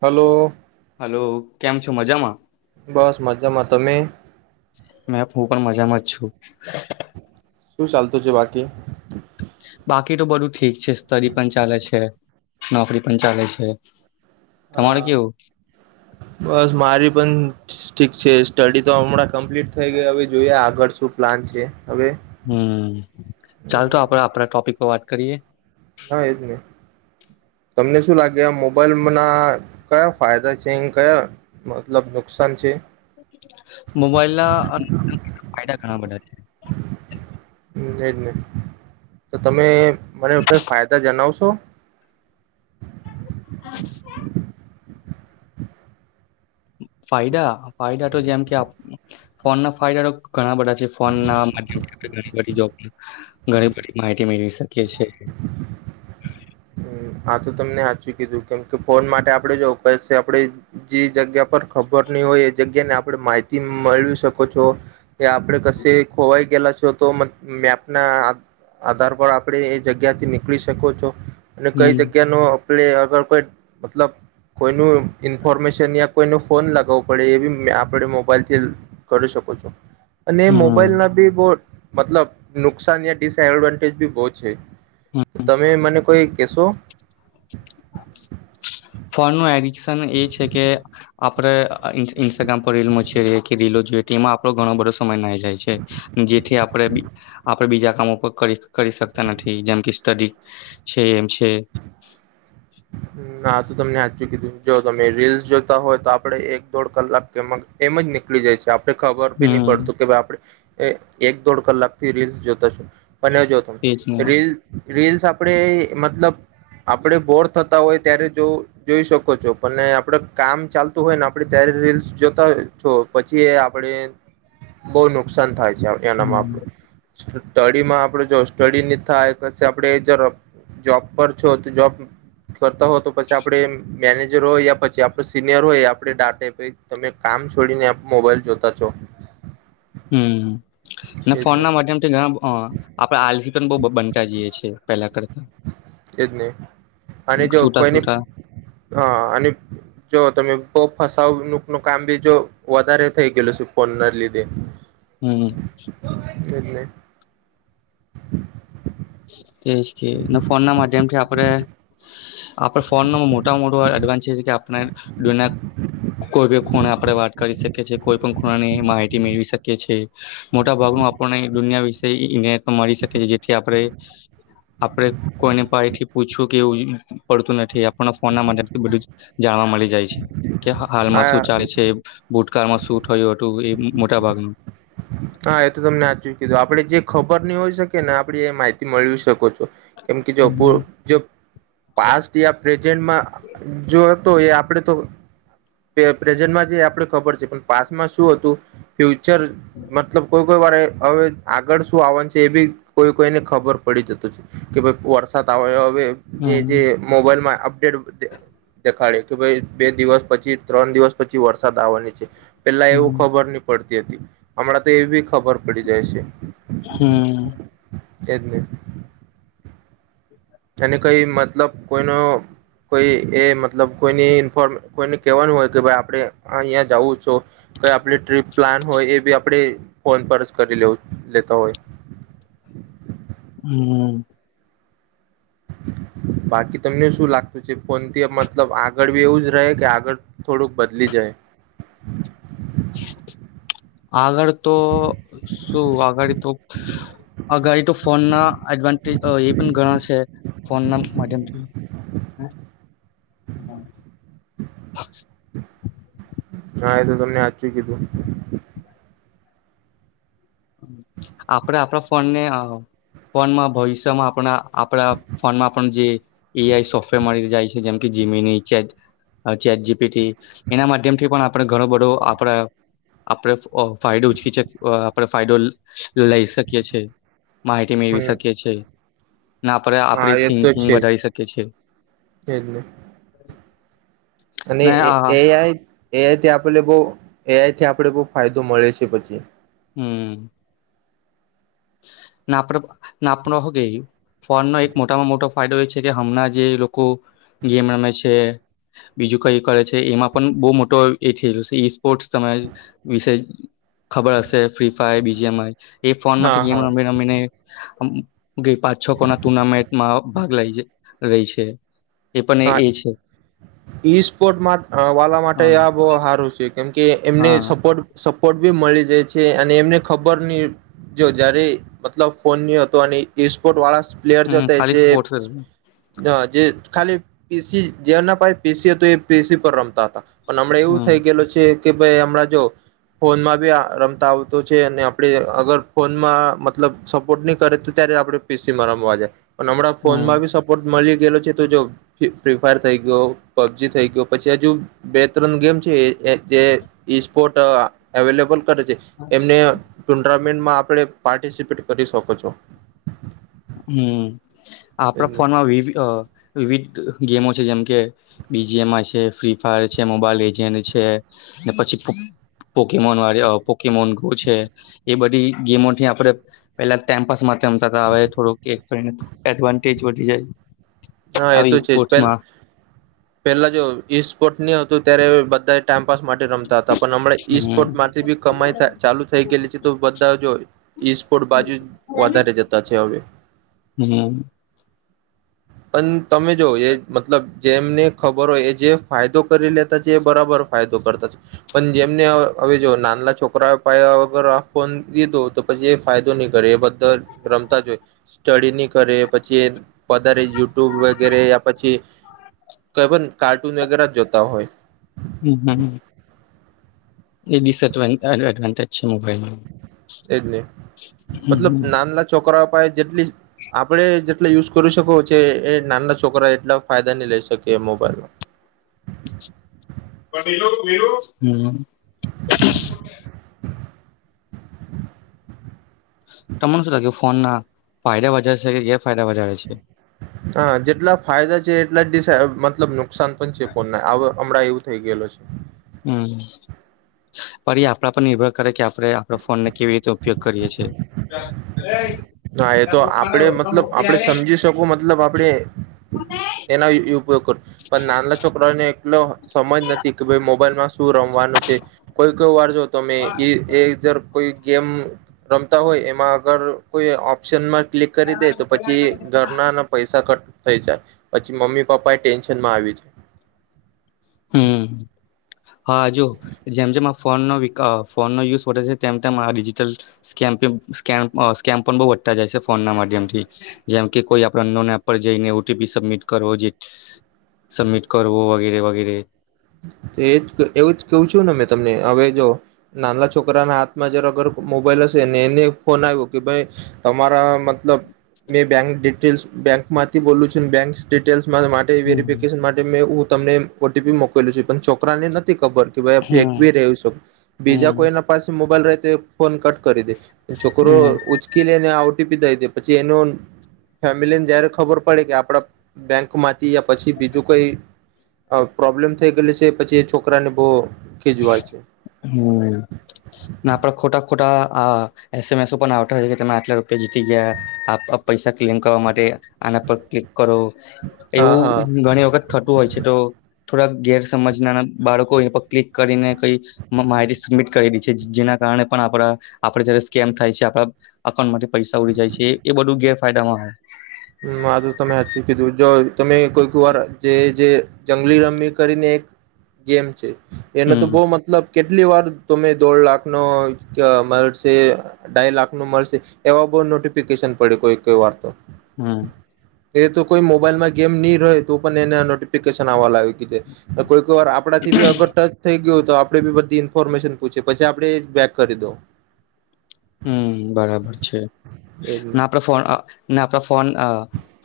Hello hello કેમ છો મજામાં બસ મજામાં તમે મે હું પણ મજામાં જ છું. શું ચાલતું છે બાકી બાકી તો બધું ઠીક છે સ્ટડી પણ ચાલે છે નોકરી પણ ચાલે છે. તમારે હા કેવું બસ મારી પણ ઠીક છે સ્ટડી તો હમણાં કમ્પ્લીટ થઈ ગઈ હવે જોઈએ આગળ શું પ્લાન છે હવે હમ ચાલ તો આપડે આપણા ટોપિક પર વાત કરીએ. હા એજ ને તમને શું લાગે મોબાઈલ ના કયા ફાયદા છે. કયા મતલબ નુકસાન છે. મોબાઈલ ના ફાયદા ઘણા બધા છે. એજ ને તો તમે મને કઈ ફાયદા જણાવશો. [unintelligible] ફાયદા ફાયદા તો જેમ કે ફોનના ફાયદા તો ઘણા બધા છે ફોન ના માધ્યથી આપણે ઘણી બધી જોબ ઘણી બધી માહિતી મેળવી છે. કીયે છે. હ આ તો તમને સાચું કીધું કેમ કે ફોન માટે આપણે જો કશે આપણે જે જગ્યા પર ખબર ની હોય એ જગ્યા ને આપણે માહિતી મેળવી શકો છો. કે આપણે કશે ખોવાઈ ગેલા થયો તો મેપ ના આધાર પર આપણે એ જગ્યાથી નીકળી શકો છો. અને કઈ હમ જગ્યા નો આપણે અગર કોઈ મતલબ કોઈનું ઇન્ફોર્મેશન યા કોઈ ન ફોન લગાવવો પડે એ બી આપણે મોબાઈલથી કરી શકો છો અને એ હમ મોબાઈલ ના બી બો મતલબ નુકસાન યા ડિસએડવાન્ટેજ બી બો છે. તમે મને કોઈ કેસો ફોનનું એડિકશન એ છે કે આપણે ઇન ઇન્સ્ટાગ્રામ પર રીલ મચેદયે કે રીલો જોઈએ તેમાં આપણો ઘણો બધો સમય નાહી જાય છે જેથી આપણે આપણે બીજા કામો પર કરી શકતા નથી જેમ કે સ્ટડી છે એમ છે. આ તો તમને સાચું કીધું જો તમે રીલ્સ જોતા હોય તો આપડે એક દોઢ કલાક એમ જ નીકળી જાય છે. આપ ખબર બી નહી હમ પડતું કે ભાઈ આપડે એ એક દોઢ કલાકથી રીલ્સ જોતા છે બને જો તમે તેજ ને રીલ રીલ્સ આપડે મતલબ આપડે બોર થતા હોય ત્યારે જો જોઈ શકો છો અને આપડ કામ ચાલતું હોય ને આપણે ત્યારે રીલ્સ જોતા છો પછી આપણે બહુ નુકસાન થાય એનામાં આપ હમ સ્ટડીમાં આપડે જો સ્ટડી નહી થાય ક આપડે જ જોબ પર છો તો જોબ કરતા હોય તો પછી આપડે મેનેજર હોય યા પછી આપણ સિનિયર હોય આપે ડાટે પ તમે કામ છોડીને મોબાઈલ જોતા છો હમ અને એજ ફોન ને ના માધ્યમથી ઘણા આપણે આલ પણ બ બનતા જઈએ છીએ પેલા કરતા એજ નહી અને જો સુટા કોઈને સુટા હા અને જો તમે તો ફસાવ નું કામ બી જો વધારે થઈ ગયેલું છે ફોન ના લીધે હમ એટલે [inaudible] ફોન ના માધ્યમથી આપણે આપણે ફોન ન મોટા મોટો એડવાન્સ કે આપણે દુનિયા કોઈ પણ ખૂણે આપણે વાત કરી શકીએ છીએ કોઈ પણ ખૂણાની માહિતી મેળવી શકીએ છીએ મોટા ભાગનું આપણને દુનિયા વિશે ઇરટમાં મળી શકીી જેથી આપણે આપડે કોઈને પા એથી પૂછવું કે એવું પડતું નથી ફોન બધું જાણવા મળી જાય છે કે હા હાલમાં શું ચાલે છે ભૂતકાળમાં શું થયું હતું એ મોટા ભાગનું હા એ તો તમને સાચું કીધું આપડે જે ખબર નની હોય શકે ને આપડી એ માહિતી મેળવી શકો છો કેમ કે જો હમ પાસ્ટ યા પ્રેઝન્ટમાં જો તો એ આપડે તો પ્રેઝન્ટમાં જે આપડે ખબર છે પણ પાસ્ટમાં શું હતું ફ્યુ મતલબ કોઈ કોઈ વારે હવે આગળ શું આવવાનું છે એ બી કોઈ કોઈને ખબર પડી જત છે કે ભાઈ વરસાદ આવે હ જે હમ મોબાઈલમાં અડેટ દેખાડ કે ભ બે દિવસ પછી ત્રણ દિવસ પછી વરસાદ આવવાની છે પેલા એવું ખબર નહ પડતી હમણાં તો એ બી ખબર પડી જાય છે હમ કેડમિટ અને કઈ મતલબ કોઈનો કોઈ એ મતલબ કોઈની ઇન્ફોર્મે કોઈને કહેવાનું હોય કે ભાઈ આપણે અહીંયા જવું છું કઈ આપણી ટ્રીપ પ્લાન હોય એ બી આપણે ફોન પર જ કરી લેવ લેતા હોય હમ બાકી તમને શું લાગતું છે ફોનથી મતલબ આગળ બી એવું જ રહે કે આગળ થોડુંક બદલી જાય આગળ તો શું આગળ તો આગળ તો ફોન ના એડવાન્ટેજ એ પણ ઘણા છે ફોન ના માધ્યમથી હા એ તો તમને આચું કીધું આપડ આપણા ફોનને ફોનમાં ભવિષ્યમાં આપણા આપડા ફોનમાં આપ જે એઆઈ સોફ્ટવેર મળી જાય છે જેમ કે જીમીની ચે ચેટ જીપી એના માધ્યમ થી પણ આપણે ઘણો બધો આપડા આપડ ફાયદો ઉચકી છે પણ ફાયડોલ લઈ શકીએ છેએ માહિતી મેળવી હમ શકીએ છ છેીએ ના આપે હા આપડી એ તો થિંકિંગ છે વધારી શકી છે જ એજ ને અને એ એઆઈ એઆઈથી આપને બહ એઆઈથી આપે બહ ફાયદો મળે છે પછી હમ પ કે ફોનનો એક મોટામાં મોટો ફાયદો એ છે કે હમણાં જે લોકો ગેમ રમે છે બીજું કઈ કરે છે એમાં પણ બહુ મોટો એ થ છે ઈ સ્પોર્ટ ત વિશે ખબર હશે ફ્રી ફાયર બીજીમાં હા હા ગમીમીને ગઈ પાંચ છ કોના ટુર્નામેન્ટમાં ભાગ લઈ રહી છે એ પણ હા એ છે ઈ સ્પોર્ટ વાલા માટે હા બહ સારું છે કેમ કે એમને હા સપોર્ટ પોર્ટ બી મળી જાય છે અને એમને ખબર નહી જો જયારે મતલબ ફોન ન હતો અને સ્પોર્ટ વાળા પ્લેયર હમ જતે ખાલી જે સ્પોર્ટ્સ જ. હ જે ખાલી પીસી જે ના પાય પીસીું એ પીસી પર રમતા હતા પણ હમણાં એવું થઈ હમ ગયેું છે કે ભાઈ હમણાં જો ફોનમાં બી રમતા આવતો છે અને આપણે અગર ફોનમાં મતલબ સપોર્ટ નહી કરે તો ત્યારે આપણે પીસીમાં રમવા જાય પણ હમણાં હમ ફોનમાંી સપોર્ટ મળલિક ગેલો છે તું જોગ ફ્રી ફાયર થઈ ગયો પબજી થઈ ગયો પછી હજુ બે ત્રણ ગેમ છે જે ઈ સ્પોર્ટ અવેલેબલ કરે છે એમનેરા આપ પાર્ટિસપેટ કરી શકો છો હમ આપણા ફોનમાં વિ વિવિધ ગેમો છે જેમકે બીજીએમ છે ફ્રી ફાયર છે મોબાઈલ એજ છે ને પછી પોકેમોન વા પોકેમોન છે એ બધી ગેમોથી આપે પેલા ટાઈમપાસમાં કતા આવે કરીને એડવાન્ટેજ વધી જાય હા એ તો આવી છે જ પે સ્પોર્ટ્સમાં પેલા જો ઈ સ્પોર્ટ નની હતું ત્યારે બધા ટમ્ કપાસ માટે રમતા હતા પણ હમણાં ઈ હમ સ્પોર્ટ માંથી બી કમાઈ ચાલુ થઈ ગયેલી છે તો બધા જો ઈ સ્પોર્ટ બાજુ વધારે જતા છે હવે હમ પણ તમે જો એ મતલબ જેમને ખબર હોય એ જે ફાયદો કરી લેતા છે એ બરાબર ફાયદો કરતા છે પણ જેમને હવે જો નાનલા છોકરા પાયા વગર આ ફોન લીધો તો પછી એ ફાયદો નહી કરે એ બધા રમતા જ હોય સ્ટડી નહી કરે પછી એ વધારે યુટ્યુબ વગેરે યા પછી કઈ પણ કાર્ટૂન વગેરે જોતા હોય એજ એજ નહી હમ મતલબ હમ નાનલા છોકરા જેટલી આપણે જેટલા યુઝ કરી શકો છે એ નાના છોકરા એટલા ફાયદા નહી લઈ શકી એ મોબાઈલમાં પણ હ તમને શું લાગ્યું ફોન ના ફાયદા વધારે છે કે ગે ફાયદા વધારે છે હા જેટલા ફાયદા છે એટલાિ મતલબ ન સ પન છેે પો નવે હમણાં એવું થઇ ગયેલો છે. હમ પણ એ આપડા પર નિર્ભર કરે કે આપડે આપડા ફોન ને કેવી રીતે ઉપયોગ કરીયે છે. હા એ તો આપડે મતલબ આપડે સમજી શકું મતલબ આપડે એના ઉપયોગ કરું પણ નાનલા છોકરાઓને એટલો સમજ નથી કે ભઈ મોબાઈલમાં શું રમવાનું છે કોઈ કોઈ વાર જો તમે એ એ દર કોઈ ગેમ રમતા હોય એમાં આગળ કોઈ ઓપ્શનમાં ક્લિક કરી દે તો પછી ઘરના અને પૈસા કટ થઈ જાય પછી મમ્મી પપ્પા એ ટેન્શનમાં આવી જ હમ. હા જો જેમ જેમ આ ફોનનો વિકા ફોનનો યુઝ વધે છે તેમ તેમ આ ડિજીિટલ સ્કે સ્કેમ અ સ્કેમ પણ બઉ વધતા જાય છે ફોનના માધ્યમથી જેમ કે કોઈ આપડો અન્નોન એપ પર જઈને ઓટીપી સબમિટ કરવો જે સબમિટ કરવો વગેરે વગેરે [inaudible] તો એ જ કે એવું જ કઉ છું ને મેં તમને હવે જો નાના છોકરાના હાથમાં જરાગર મોબાઈલ હશે ને એને ફોન આવ્યો કે ભઈ તમારા મતલબ મેં બેંક ડિટ ટેલ્સ બેક માંથી બોલું છું બેંક ડિટેલ્સ મારાં માટે હમ વેરફિકેશન માટે મે ઉ તમને ઓટીપી મો કલ્યું પણ છોકરાને નથી ખબર [unintelligible] હમ ફેંકબી રહ્યું છ બીજા હમ કઈના પાસે મો બલ રહે તે ફોન કટ કરી દે છોકરો હમ ઉચકી લે ને આઉ પછી એનો ફેમિલીને જયારે ખબર પડે કે આપડા બેંક માંથી પછી બીજું કઈ પ્રોબ્લેમ થઈ ગેલી છે પછી એ છોકરા ને બો હમ ના આપડા ખોટા ખોટા આ અસમેસો પણ આવ છે કે તમે આટલા રૂપિયા જીતી ગયા પૈસા ક્લેમ કરવા માટે આના પર ક્લિક કરો હા એવું હા ઘણી વખત થતું હોય છે તો થોડાક ગેર સમજના બાળકો એ પ ક્લિક કરીને કઈ માહિતી સબમિટ કરી દી છે જેના કારણે પણ આપડા આપેડે જ્યારે સ્કેમ થાય છે આપડા અઉન્ટમાંથી પૈસા ઉડી જાય છે એ બધું ગેરફાયદામાં હે. હમ આ તો તમે હાચું કીધું જો તમે કોઈક વાર જે જે જંગલી રમી કરીને એક ગેમ છે. એનો તો હમ બો મતલબ કેટલી વાર તમેં દોઢ લાખનો મળશે ડાઈ લા નો મળશે એવા બઉ નોટિફિકેશન પડે કોઈ કોઈ વાર તો. હમ તો એ તો કોઈ મોબાઈલમાં ગેમ ની રોય તો પણ એને નોટ ફિકેશન આવા લાયુ કી તો કોઈ વાર આપડા થી અગર ટચ થઈ ગીઉ આપડી ભી બધી ઇન્ફોર્મેશન પૂછી પછી આપડે બેક કરી દઉ હમ બરાબર છે એજ ને [unintelligible] ફોન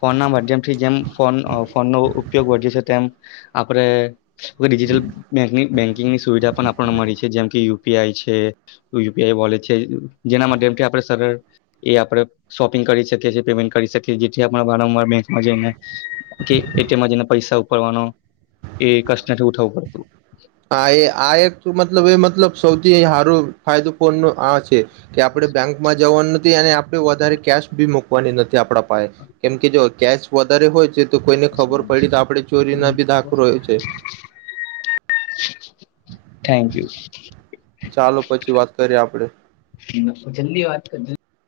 ફોન ના માધ્યમથી જેમ ફોન ફોનનો ઉપયોગ વધે છે તેમ આપણે ડિજિટલ બેન્કિંગની સુવિધા પણ આપણને મળી છે જેમ કે યુ યુ પી આઈ છે યુ પી આઈ વલેટ છે જેના માટે [unintelligible] એ આપણે શોપિંગ કરી શકીએએ [unintelligible] પડતું હા એ આ એક મતલબ એ મતલબ સૌથી હારું ફાયદુપૂર્ણ આ છે કે આપડે બેંકમાં જવાનું નથી અને આ આપણે વધારે કેશ ભી મુકવાની નથી આપળા નાય કેમ કે જો કેશ વધારે હોય તો કોઈને ખબર પડી તો આપણે ચોરી ના ભી [unintelligible] છે થેન્ક યુ ચાલો પછી વાત કરીએ આપડે હ જલ્દી વાત કરજો